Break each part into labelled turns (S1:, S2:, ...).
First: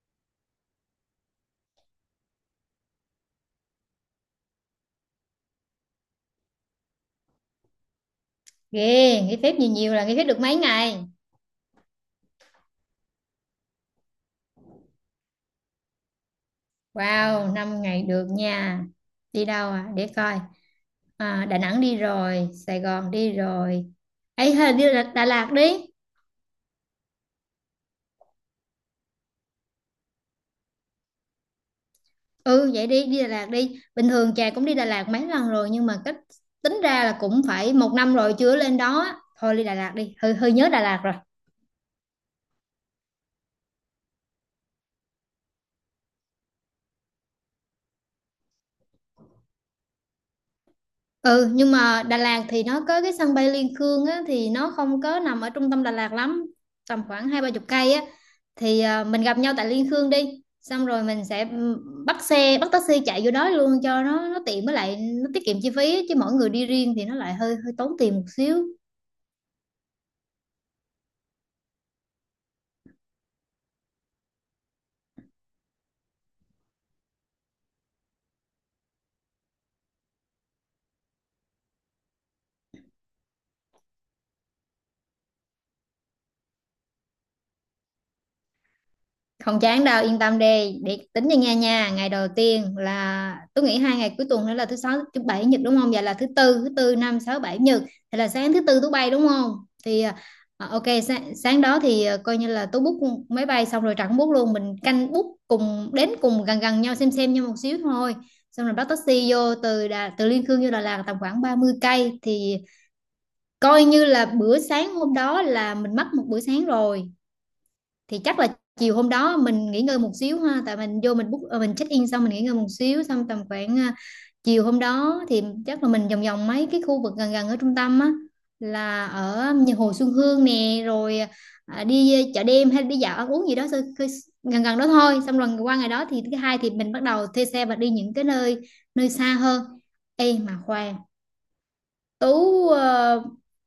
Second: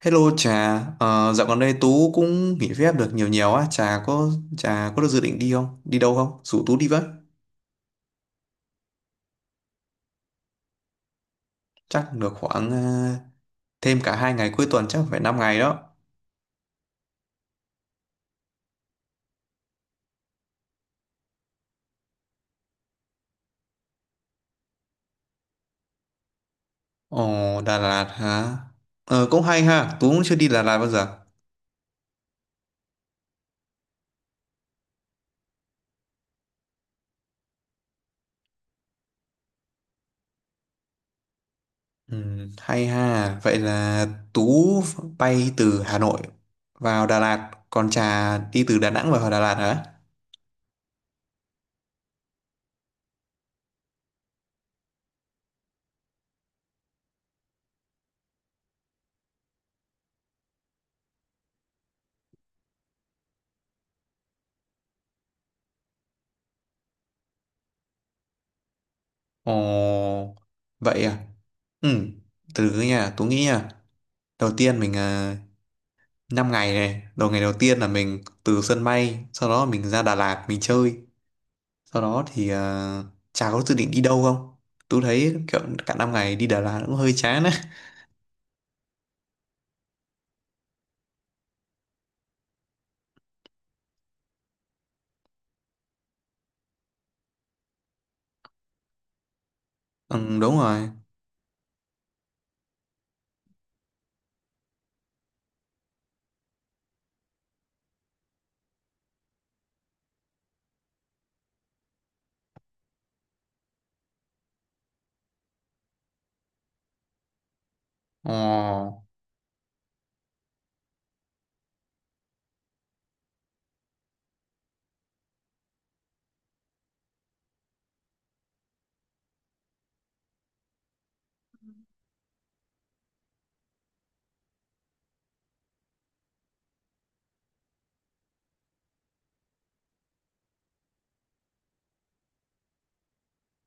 S1: Hello Trà, dạo gần đây Tú cũng nghỉ phép được nhiều nhiều á, Trà có được dự định đi không? Đi đâu không? Rủ Tú đi với.
S2: Ghê, nghỉ phép nhiều nhiều là nghỉ phép được mấy ngày?
S1: Chắc được khoảng thêm cả 2 ngày cuối tuần chắc phải 5 ngày đó.
S2: Wow, 5 ngày được nha. Đi đâu à, để coi. Đà Nẵng đi rồi, Sài Gòn đi rồi. Ấy, hay đi Đà Lạt đi.
S1: Ồ, Đà Lạt hả? Ờ, cũng hay ha, Tú cũng chưa đi Đà Lạt bao giờ.
S2: Ừ, vậy đi, đi Đà Lạt đi. Bình thường Trà cũng đi Đà Lạt mấy lần rồi nhưng mà cách, tính ra là cũng phải một năm rồi chưa lên đó. Thôi đi Đà Lạt đi, hơi hơi nhớ Đà Lạt rồi.
S1: Ừ, hay ha, vậy là Tú bay từ Hà Nội vào Đà Lạt, còn Trà đi từ Đà Nẵng vào Đà Lạt hả?
S2: Ừ, nhưng mà Đà Lạt thì nó có cái sân bay Liên Khương á, thì nó không có nằm ở trung tâm Đà Lạt lắm. Tầm khoảng hai ba chục cây á, thì mình gặp nhau tại Liên Khương, đi xong rồi mình sẽ bắt xe, bắt taxi chạy vô đó luôn cho nó tiện. Với lại nó tiết kiệm chi phí á, chứ mỗi người đi riêng thì nó lại hơi hơi tốn tiền một xíu.
S1: Ồ, vậy à? Ừ, từ từ nha, Tú nghĩ nha. Đầu tiên 5 ngày này ngày đầu tiên là mình từ sân bay, sau đó mình ra Đà Lạt mình chơi. Sau đó thì chả có dự định đi đâu không, tôi thấy kiểu cả 5 ngày đi Đà Lạt cũng hơi chán á.
S2: Không chán đâu, yên tâm đi, để tính cho nha nha. Ngày đầu tiên, là tôi nghĩ hai ngày cuối tuần nữa là thứ sáu, thứ bảy, nhật đúng không, vậy là thứ tư, thứ tư năm sáu bảy nhật. Thì là sáng thứ tư tôi bay đúng không, thì
S1: Ừ, đúng
S2: ok,
S1: rồi.
S2: sáng đó thì coi như là tôi book máy bay, xong rồi Trà cũng book luôn, mình canh book cùng đến, cùng gần gần nhau, xem nhau một xíu thôi. Xong rồi bắt taxi vô từ từ Liên Khương vô Đà Lạt tầm khoảng 30 cây. Thì coi như là bữa sáng hôm đó là mình mất một bữa sáng rồi. Thì chắc là
S1: ờ,
S2: chiều hôm đó mình nghỉ ngơi một xíu ha, tại mình vô mình book mình check in xong mình nghỉ ngơi một xíu, xong tầm khoảng chiều hôm đó thì chắc là mình vòng vòng mấy cái khu vực gần gần ở trung tâm á, là ở nhà Hồ Xuân Hương nè, rồi đi chợ đêm hay đi dạo ăn uống gì đó, gần gần đó thôi. Xong rồi qua ngày đó thì thứ hai thì mình bắt đầu thuê xe và đi những cái nơi nơi xa hơn. Ê mà khoan, Tú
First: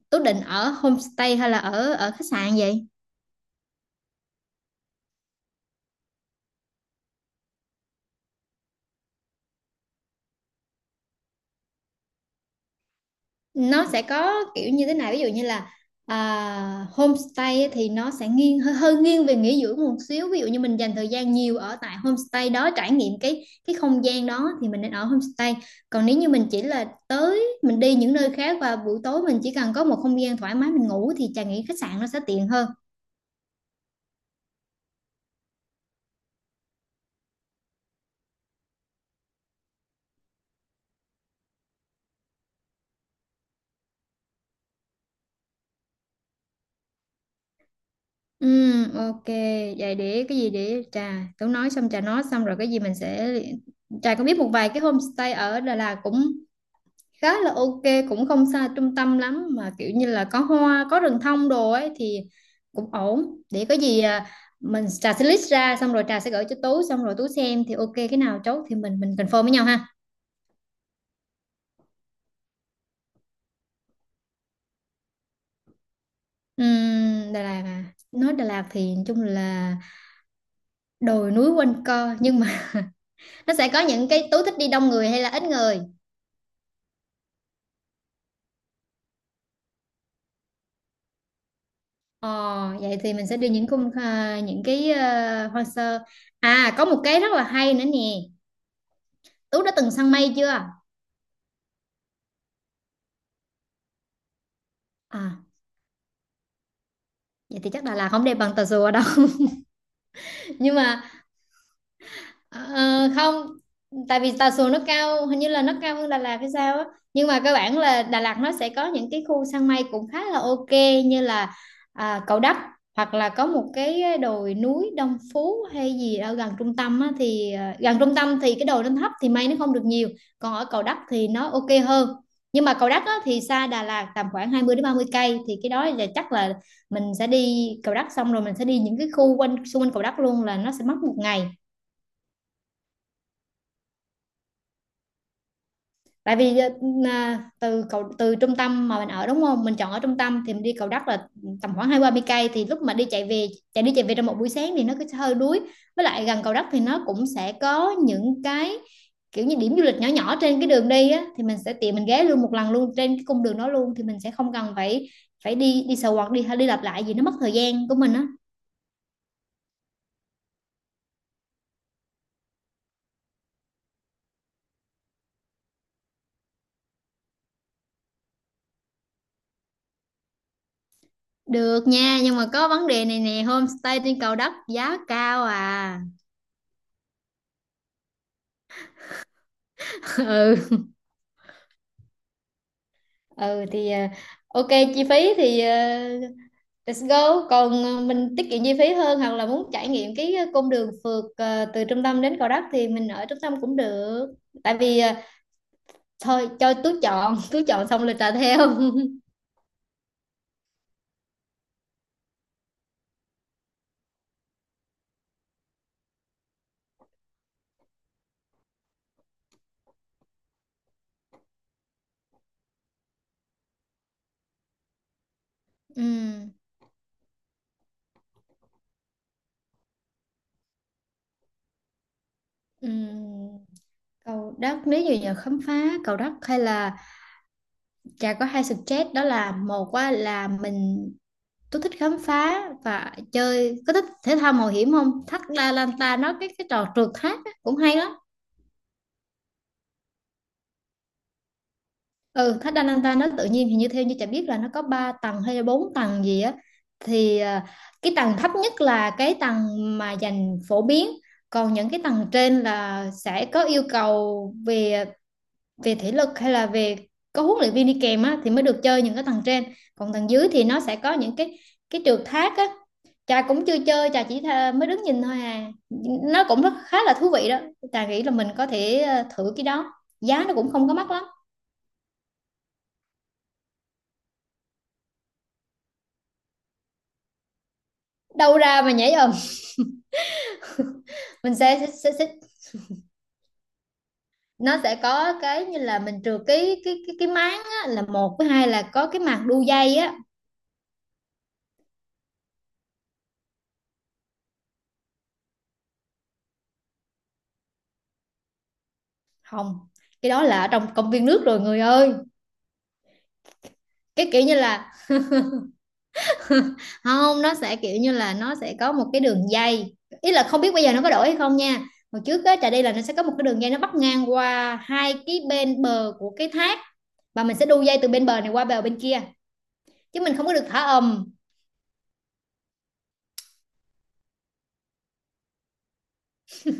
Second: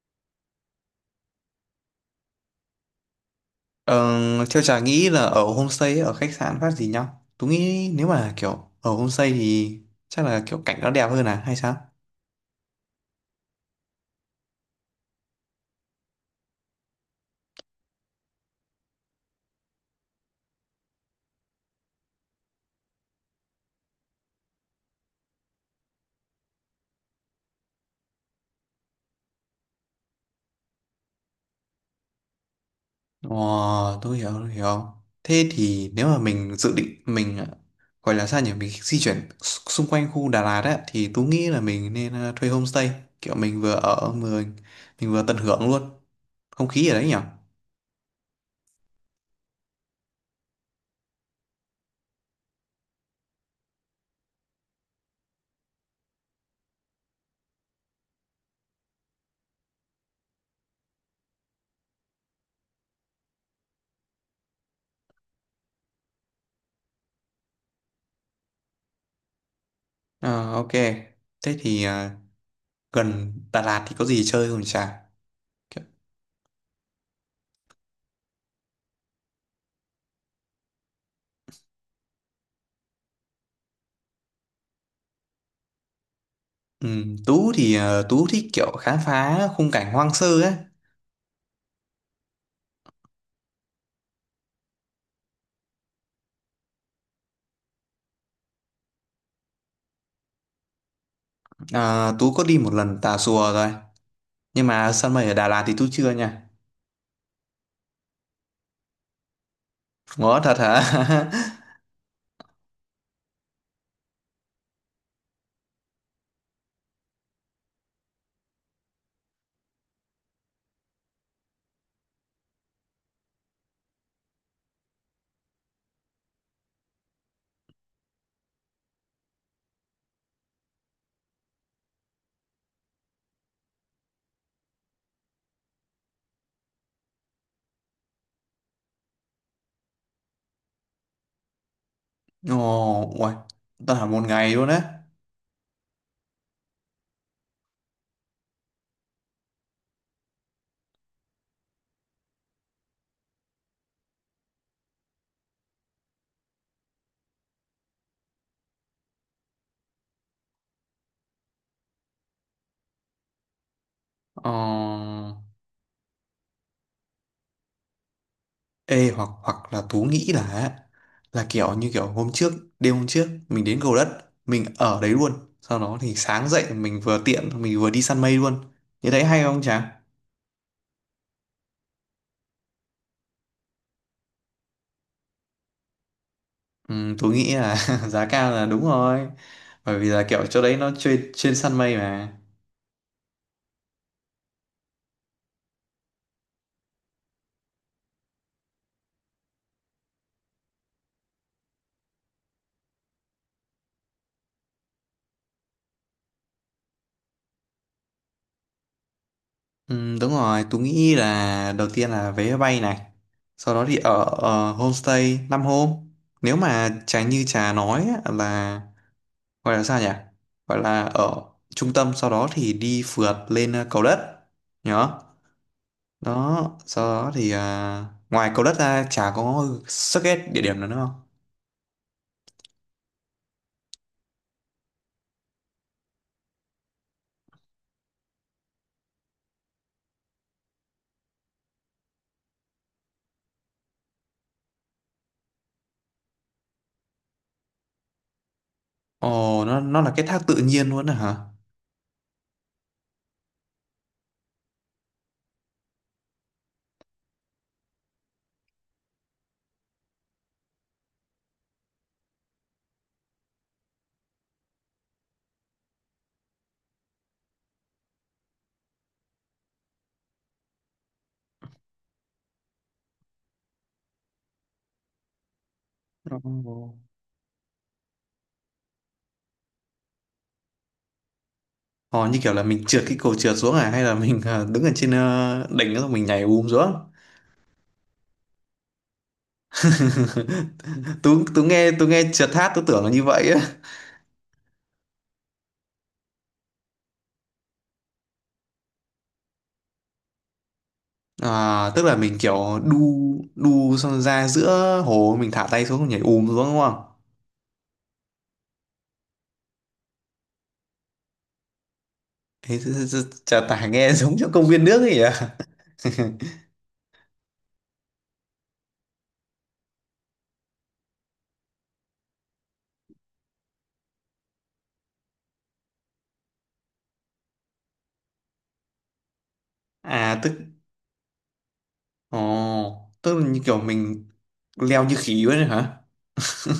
S2: Tú định ở homestay hay là ở ở khách sạn vậy?
S1: ờ, Theo chả nghĩ là ở homestay ở khách sạn phát gì nhau, tôi nghĩ nếu mà kiểu ở homestay thì chắc là kiểu cảnh nó đẹp hơn à hay sao.
S2: Nó sẽ có kiểu như thế này, ví dụ như là homestay á thì nó sẽ nghiêng hơi nghiêng về nghỉ dưỡng một xíu. Ví dụ như mình dành thời gian nhiều ở tại homestay đó, trải nghiệm cái không gian đó, thì mình nên ở homestay. Còn nếu như mình chỉ là tới mình đi những nơi khác và buổi tối mình chỉ cần có một không gian thoải mái mình ngủ, thì Trà nghĩ khách sạn nó sẽ tiện hơn.
S1: Ồ, tôi hiểu, tôi hiểu. Thế thì nếu mà mình dự định gọi là sao nhỉ, mình di chuyển xung quanh khu Đà Lạt á thì tôi nghĩ là mình nên thuê homestay, kiểu mình vừa ở vừa mình vừa tận hưởng luôn không khí ở đấy nhỉ?
S2: Ừ, ok, vậy để cái gì, để Trà tớ nói xong, Trà nói xong rồi cái gì mình sẽ. Trà có biết một vài cái homestay ở Đà Lạt cũng khá là ok, cũng không xa trung tâm lắm mà kiểu như là có hoa có rừng thông đồ ấy, thì cũng ổn. Để có gì Trà sẽ list ra, xong rồi Trà sẽ gửi cho Tú, xong rồi Tú xem, thì ok cái nào chốt thì mình confirm với nhau ha.
S1: Ờ, ok. Thế thì gần Đà Lạt thì có gì chơi không chả? Kiểu-
S2: Đà Lạt à, nói Đà Lạt thì nói chung là đồi núi quanh co, nhưng mà nó sẽ có những cái, Tú thích đi đông người hay là ít người?
S1: Ừ, Tú thì Tú thích kiểu khám phá khung cảnh hoang sơ ấy.
S2: Ờ, vậy thì mình sẽ đi những những cái hoang sơ. À, có một cái rất là hay nữa nè, Tú đã từng săn mây chưa?
S1: À, Tú có đi một lần Tà Xùa rồi. Nhưng mà săn mây ở
S2: À,
S1: Đà Lạt thì Tú chưa nha.
S2: vậy thì chắc Đà Lạt không đẹp bằng Tà Rùa đâu.
S1: Ngó thật
S2: Nhưng
S1: hả?
S2: mà Ờ, không, tại vì Tà Xùa nó cao, hình như là nó cao hơn Đà Lạt hay sao á. Nhưng mà cơ bản là Đà Lạt nó sẽ có những cái khu săn mây cũng khá là ok, như là Cầu Đất, hoặc là có một cái đồi núi Đông Phú hay gì ở gần trung tâm á. Thì gần trung tâm thì cái đồi nó thấp thì mây nó không được nhiều, còn ở Cầu Đất thì nó ok hơn. Nhưng mà Cầu Đất á, thì xa Đà Lạt tầm khoảng 20 đến 30 cây, thì cái đó là chắc là mình sẽ đi Cầu Đất, xong rồi mình sẽ đi những cái khu quanh xung quanh Cầu Đất luôn, là nó sẽ mất một ngày.
S1: Ồ, uầy, ta là một ngày luôn á.
S2: Tại vì từ từ trung tâm mà mình ở đúng không, mình chọn ở trung tâm thì mình đi Cầu Đất là tầm khoảng hai ba mươi cây, thì lúc mà đi chạy về, chạy đi chạy về trong một buổi sáng thì nó cứ hơi đuối. Với lại gần Cầu Đất thì nó cũng sẽ có những cái kiểu như điểm du lịch nhỏ nhỏ trên cái đường đi á, thì mình sẽ tiện mình ghé luôn một lần luôn trên cái cung đường đó luôn, thì mình sẽ
S1: Ờ,
S2: không cần phải phải đi đi sờ quạt, đi đi lặp lại gì, nó mất thời gian của mình á.
S1: ê hoặc hoặc là Tú nghĩ là kiểu như kiểu hôm trước, đêm hôm trước mình đến Cầu Đất, mình ở đấy luôn. Sau đó thì sáng dậy mình vừa tiện mình vừa đi săn mây luôn. Như đấy hay không chàng?
S2: Được nha, nhưng mà có vấn đề này nè, homestay trên Cầu Đất giá cao à.
S1: Ừ, Tú nghĩ là giá cao là đúng rồi. Bởi vì là kiểu
S2: ừ
S1: chỗ đấy nó chuyên chuyên săn mây mà.
S2: ừ thì ok, chi phí thì let's go. Còn mình tiết kiệm chi phí hơn, hoặc là muốn trải nghiệm cái cung đường phượt từ trung tâm đến Gò Đất thì mình ở trung tâm cũng được. Tại vì thôi cho Tú chọn, Tú chọn xong là trả theo.
S1: Ừ, đúng rồi, Tú nghĩ là đầu tiên là vé máy bay này, sau đó thì ở homestay 5 hôm. Nếu mà Trà như Trà nói á, là gọi là sao nhỉ? Gọi là ở trung tâm, sau đó thì đi phượt lên cầu đất. Nhớ.
S2: ừ,
S1: Đó, sau đó thì ngoài cầu đất ra Trà có suggest địa điểm nào nữa không?
S2: ừ. Cầu Đất nếu như giờ khám phá Cầu Đất, hay là Trà có hai suggest. Đó là một á, là mình, Tú thích khám phá và chơi, có thích thể thao mạo hiểm không? Thác La Lanta, nó cái trò trượt thác á, cũng hay lắm.
S1: Ồ, nó là cái thác tự nhiên luôn à hả?
S2: Ừ, thách Ananta nó tự nhiên, thì như theo như chả biết là nó có 3 tầng hay là 4 tầng gì á. Thì cái tầng thấp nhất là cái tầng mà dành phổ biến, còn những cái tầng trên là sẽ có yêu cầu về về thể lực, hay là về có huấn luyện viên đi kèm á, thì mới được chơi những cái tầng trên. Còn tầng dưới thì nó sẽ có những cái trượt thác á. Trà cũng chưa chơi, Trà chỉ mới đứng nhìn thôi à, nó cũng rất
S1: Ồ.
S2: khá là thú vị đó. Trà nghĩ là mình có thể thử cái đó, giá nó cũng không có mắc lắm.
S1: Ồ, như kiểu là mình trượt cái cầu trượt xuống à hay là mình đứng ở trên đỉnh đó rồi mình nhảy bùm xuống?
S2: Đâu ra mà nhảy ầm.
S1: tú
S2: mình sẽ,
S1: tú
S2: sẽ, sẽ,
S1: nghe trượt hát tú tưởng là như vậy á.
S2: nó sẽ có cái như là mình trừ cái máng á, là một với hai là có cái màng đu dây á.
S1: À, tức là mình kiểu đu đu xong ra giữa hồ mình thả tay xuống nhảy ùm xuống đúng không?
S2: Không, cái đó là ở trong công viên nước rồi người ơi.
S1: Chả tả nghe
S2: Cái
S1: giống
S2: kiểu
S1: trong
S2: như
S1: công viên
S2: là,
S1: nước ấy à.
S2: không, nó sẽ kiểu như là nó sẽ có một cái đường dây. Ý là không biết bây giờ nó có đổi hay không nha, hồi trước á Trà đi là nó sẽ có một cái đường dây, nó bắc ngang qua hai cái bên bờ của cái thác, và mình sẽ đu dây từ bên bờ này qua bờ bên kia, chứ mình
S1: à
S2: không
S1: tức
S2: có được thả ầm.
S1: Ồ, tức là như kiểu mình leo như khỉ vậy hả?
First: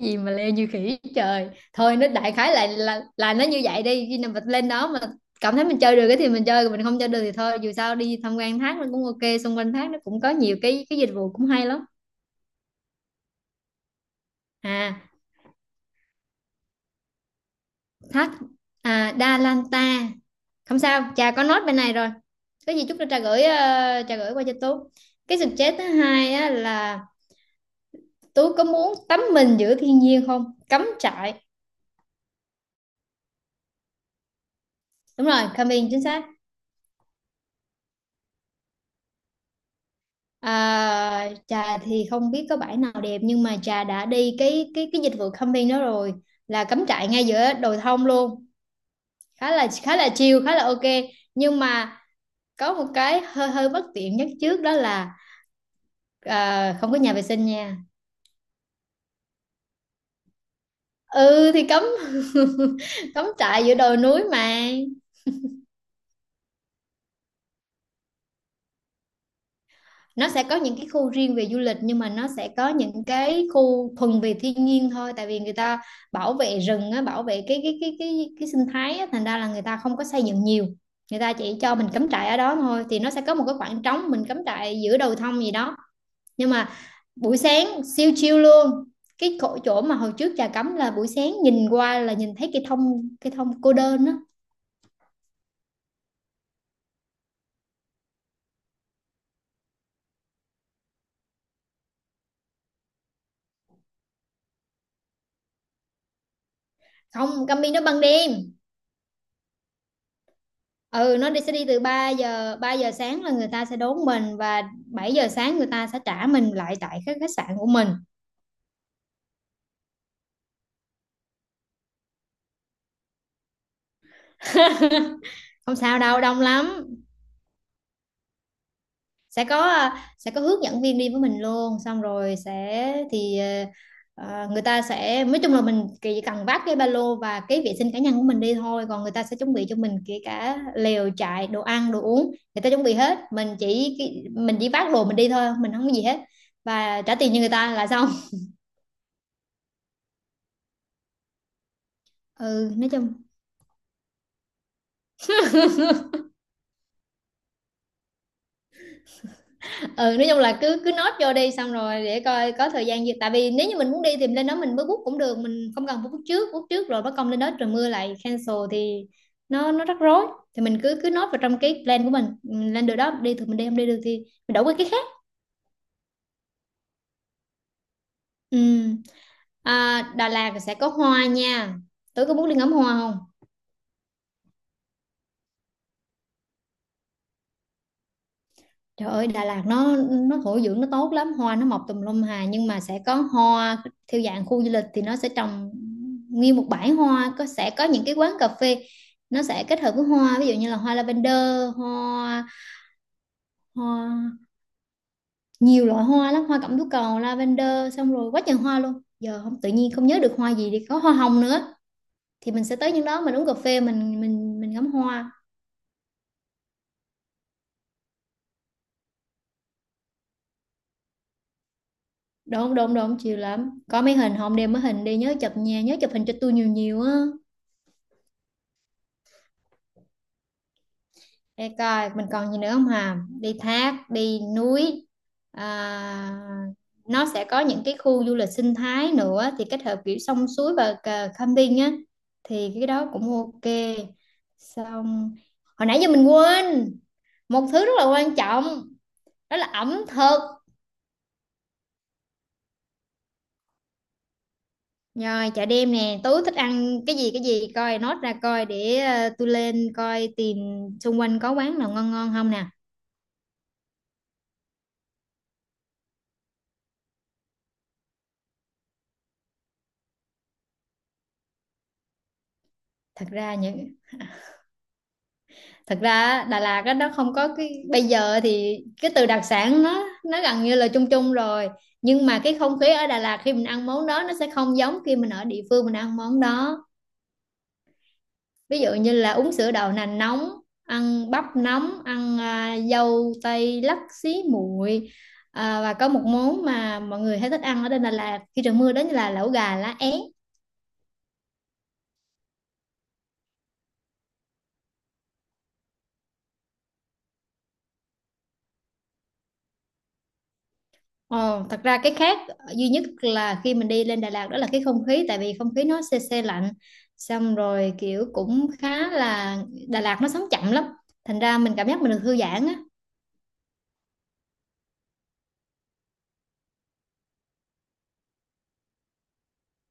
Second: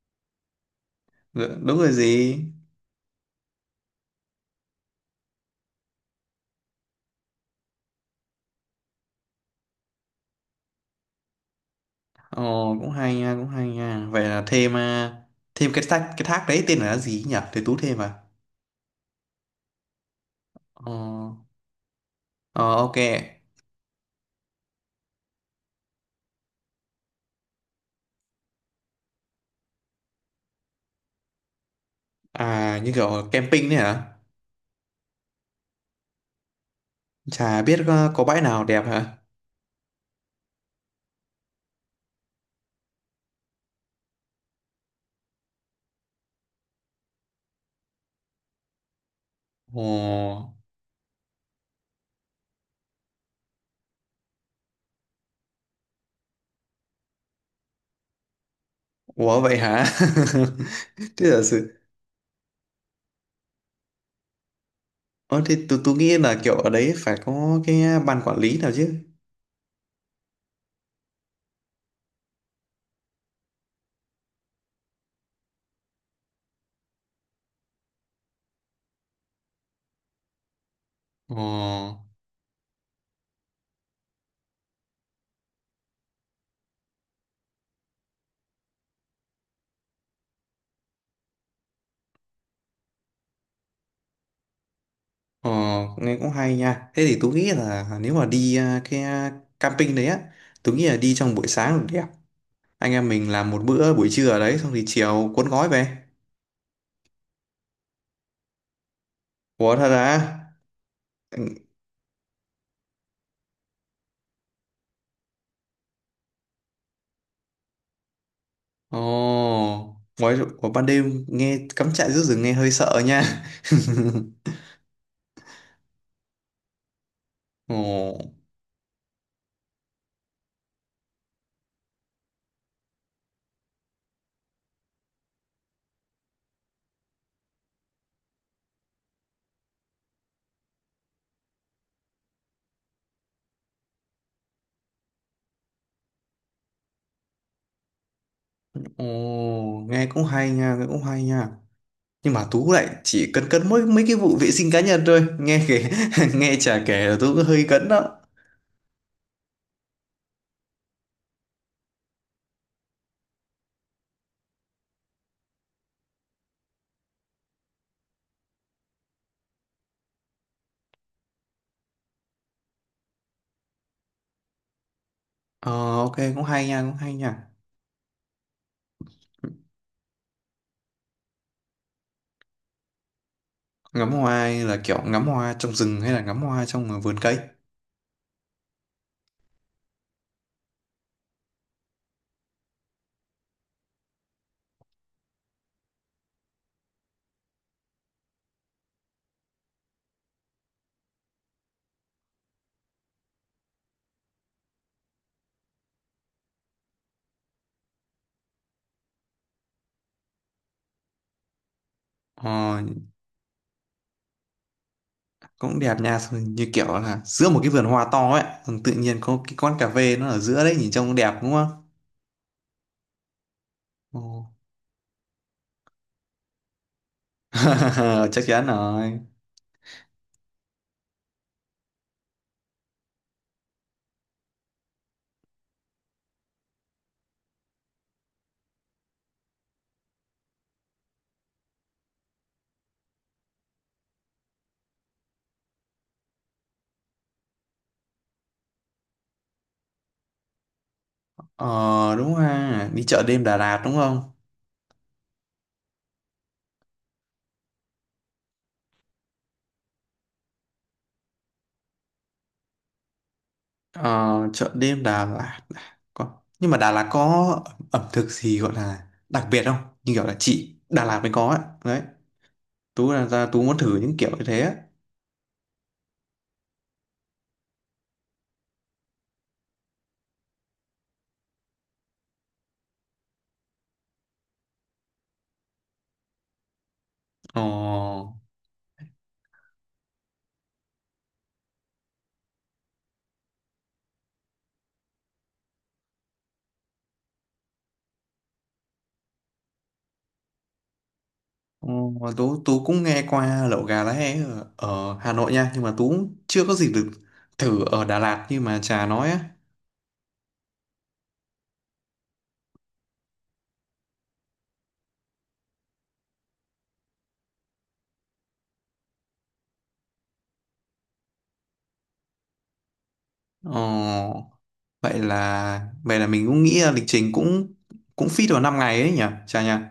S2: Cái gì mà leo như khỉ trời,
S1: Đúng rồi
S2: thôi nó đại
S1: gì.
S2: khái là nó như vậy đi, khi nào mình lên đó mà cảm thấy mình chơi được cái thì mình chơi, còn mình không chơi được thì thôi, dù sao đi tham quan thác nó cũng ok, xung quanh thác nó cũng có nhiều cái dịch vụ cũng hay lắm.
S1: Ồ, cũng hay nha, cũng hay nha, vậy là thêm
S2: À,
S1: thêm cái thác đấy tên là gì nhỉ để tú thêm
S2: thác Đa Lan Ta, không
S1: ờ
S2: sao Trà có note bên này rồi.
S1: ờ
S2: Có gì
S1: ok.
S2: chút nữa Trà gửi, Trà gửi qua cho Tú. Cái suggest thứ hai á, là Tú có muốn tắm mình giữa thiên nhiên không, cắm trại?
S1: À như kiểu camping đấy hả?
S2: Đúng rồi, camping chính xác.
S1: Chả biết có bãi nào đẹp hả?
S2: À, Trà thì không biết có bãi nào đẹp, nhưng mà Trà đã đi cái dịch vụ camping đó rồi, là cắm trại ngay giữa đồi thông luôn,
S1: Ồ,
S2: khá là chill, khá là ok. Nhưng mà có một cái hơi hơi bất tiện nhất trước đó là không có nhà vệ sinh nha.
S1: ủa vậy hả? Thế giả
S2: Ừ thì
S1: sử.
S2: cắm trại giữa đồi núi mà.
S1: Ờ thì tôi nghĩ là kiểu ở đấy phải có cái ban quản lý nào chứ.
S2: Nó sẽ có những cái khu riêng về du lịch, nhưng mà nó sẽ có những cái khu thuần về thiên nhiên thôi. Tại vì người ta bảo vệ rừng á, bảo vệ cái sinh thái á, thành ra là người ta không có xây dựng nhiều, người ta
S1: Ồ,
S2: chỉ cho mình cắm trại ở đó thôi. Thì nó sẽ có một cái khoảng trống mình cắm trại giữa đồi thông gì đó, nhưng mà buổi sáng siêu chill luôn. Cái chỗ chỗ mà hồi trước trà cắm là buổi sáng nhìn qua là nhìn thấy cây thông cô đơn á.
S1: ồ nghe cũng hay nha. Thế thì tôi nghĩ là nếu mà đi cái camping đấy á, tôi nghĩ là đi trong buổi sáng là đẹp. Anh em mình làm một bữa buổi trưa ở đấy xong thì chiều cuốn gói về.
S2: Không, Cami nó ban đêm.
S1: Ủa thật
S2: Ừ, nó đi sẽ
S1: à?
S2: đi từ ba giờ sáng là người ta sẽ đón mình, và 7 giờ sáng người ta sẽ trả mình lại tại khách khách sạn của mình.
S1: Ồ, ngoài, vào ban đêm nghe cắm trại giữa rừng nghe hơi sợ nha.
S2: Không sao đâu, đông lắm.
S1: Ồ,
S2: Sẽ có hướng dẫn viên đi với mình luôn, xong rồi sẽ thì người ta sẽ, nói chung là mình chỉ cần vác cái ba lô và cái vệ sinh cá nhân của mình đi thôi, còn người ta sẽ chuẩn bị cho mình kể cả lều trại, đồ ăn, đồ uống. Người ta chuẩn bị hết, mình chỉ vác đồ mình đi thôi, mình không có gì hết, và trả tiền cho người ta là xong.
S1: ồ, nghe cũng hay nha, nghe cũng hay nha. Nhưng mà Tú
S2: ừ
S1: lại
S2: nói chung
S1: chỉ cấn cấn mỗi mấy cái vụ vệ sinh cá nhân thôi. Nghe kể, nghe chả kể là Tú cũng hơi cấn đó.
S2: ừ nói chung là cứ cứ nốt vô đi, xong rồi để coi có thời gian gì, tại vì nếu như mình muốn đi thì lên đó mình mới book cũng được, mình không cần phải book trước rồi bắt công lên đó trời mưa lại cancel thì nó rắc rối. Thì mình cứ cứ nốt vào trong cái plan của mình. Ừ, lên được đó đi thì mình đi, không đi được thì mình đổi qua cái khác.
S1: Ờ, ok, cũng hay nha, cũng hay nha.
S2: Ừ. Đà Lạt sẽ có hoa nha, tối có muốn đi ngắm hoa không?
S1: Ngắm hoa là kiểu ngắm hoa trong rừng hay là ngắm hoa trong vườn cây.
S2: Trời ơi, Đà Lạt nó thổ dưỡng nó tốt lắm, hoa nó mọc tùm lum hà, nhưng mà sẽ có hoa theo dạng khu du lịch thì nó sẽ trồng nguyên một bãi hoa, có sẽ có những cái quán cà phê nó sẽ kết hợp với hoa, ví dụ như là hoa lavender, hoa hoa nhiều loại hoa lắm, hoa cẩm tú cầu, lavender, xong rồi quá trời hoa luôn. Giờ không tự nhiên không nhớ được hoa gì, thì có hoa hồng nữa. Thì mình sẽ
S1: Ờ,
S2: tới những đó mình uống cà phê, mình ngắm hoa.
S1: cũng đẹp nha. Xong như kiểu là giữa một cái vườn hoa to ấy, xong tự nhiên có cái quán cà phê nó ở giữa đấy, nhìn trông cũng đẹp đúng không?
S2: Độn độn độn chiều lắm. Có mấy
S1: Ồ.
S2: hình hôm đem mấy hình đi nhớ chụp nha, nhớ chụp hình cho tôi nhiều nhiều á.
S1: chắc chắn rồi.
S2: Để coi mình còn gì nữa không hà, đi thác đi núi, à, nó sẽ có những cái khu du lịch sinh thái nữa thì kết hợp kiểu sông suối và cờ- camping á, thì cái đó cũng ok. Xong, hồi nãy giờ mình quên một thứ rất là quan trọng, đó là ẩm thực.
S1: Ờ đúng ha, đi chợ đêm Đà Lạt đúng không?
S2: Rồi, chợ đêm nè, tối thích ăn cái gì coi nốt ra coi để tôi lên coi tìm xung quanh có quán nào ngon ngon không nè.
S1: Ờ chợ đêm Đà Lạt có, nhưng mà Đà Lạt có ẩm thực gì gọi là đặc biệt không? Như kiểu là chị Đà Lạt mới có ấy. Đấy Tú là
S2: thật
S1: ra
S2: ra
S1: Tú muốn
S2: những
S1: thử những kiểu như thế á.
S2: thật ra á, Đà Lạt á, nó không có cái bây giờ thì cái từ đặc sản nó gần như là chung chung rồi, nhưng mà cái không khí ở Đà Lạt khi mình ăn món đó nó sẽ không giống khi mình ở địa phương mình ăn món đó.
S1: ờ
S2: Ví dụ như là uống sữa đậu nành nóng, ăn bắp nóng, ăn dâu tây lắc xí muội, và có một món mà mọi người hay thích ăn ở trên Đà Lạt khi trời mưa, đó là lẩu gà lá é.
S1: ờ, Tú Tú cũng nghe qua lẩu gà lá é ở Hà Nội nha, nhưng mà Tú cũng chưa có dịp được thử ở Đà Lạt như mà Trà nói á.
S2: Ồ, thật ra cái khác duy nhất là khi mình đi lên Đà Lạt đó là cái không khí, tại vì không khí nó se se lạnh, xong rồi kiểu cũng khá là, Đà Lạt nó sống chậm lắm, thành ra mình cảm giác mình được thư giãn á.
S1: Ờ, vậy là mình cũng nghĩ là lịch trình cũng cũng fit vào 5 ngày ấy nhỉ, chà nhỉ.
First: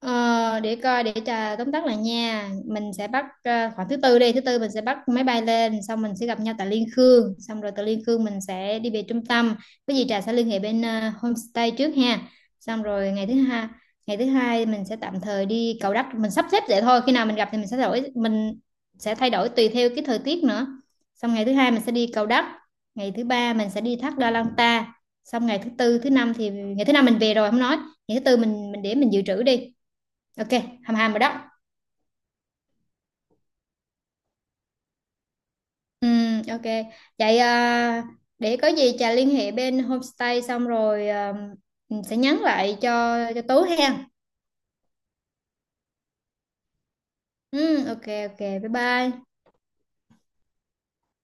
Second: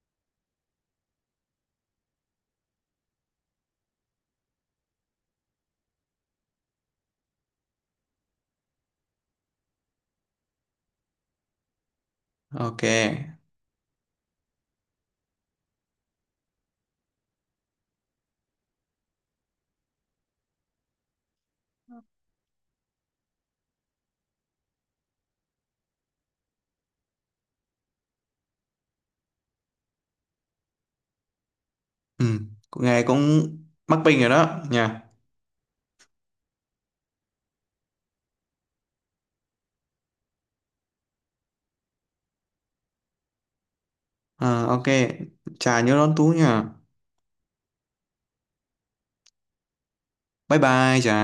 S2: Ờ, để coi để trà tóm tắt lại nha, mình sẽ bắt khoảng thứ tư mình sẽ bắt máy bay lên, xong mình sẽ gặp nhau tại Liên Khương, xong rồi từ Liên Khương mình sẽ đi về trung tâm. Cái gì trà sẽ liên hệ bên homestay trước ha.
S1: Ok.
S2: Xong rồi ngày thứ hai mình sẽ tạm thời đi Cầu Đất, mình sắp xếp vậy thôi, khi nào mình gặp thì mình sẽ thay đổi, mình sẽ thay đổi tùy theo cái thời tiết nữa. Xong ngày thứ hai mình sẽ đi Cầu Đất, ngày thứ ba mình sẽ đi thác Đa Lan Ta, xong ngày thứ tư thứ năm, thì ngày thứ năm mình về rồi không nói, ngày thứ tư mình để mình dự trữ đi. Ok, hầm hầm rồi đó.
S1: Ừ, cũng nghe cũng mắc bình rồi đó nhỉ.
S2: Ok. Vậy để có gì Trà liên hệ bên homestay xong rồi sẽ nhắn lại cho Tú hen.
S1: Ờ, ok. Chà nhớ đón Tú nhỉ.
S2: Ok ok. Bye bye.
S1: Bye bye chà.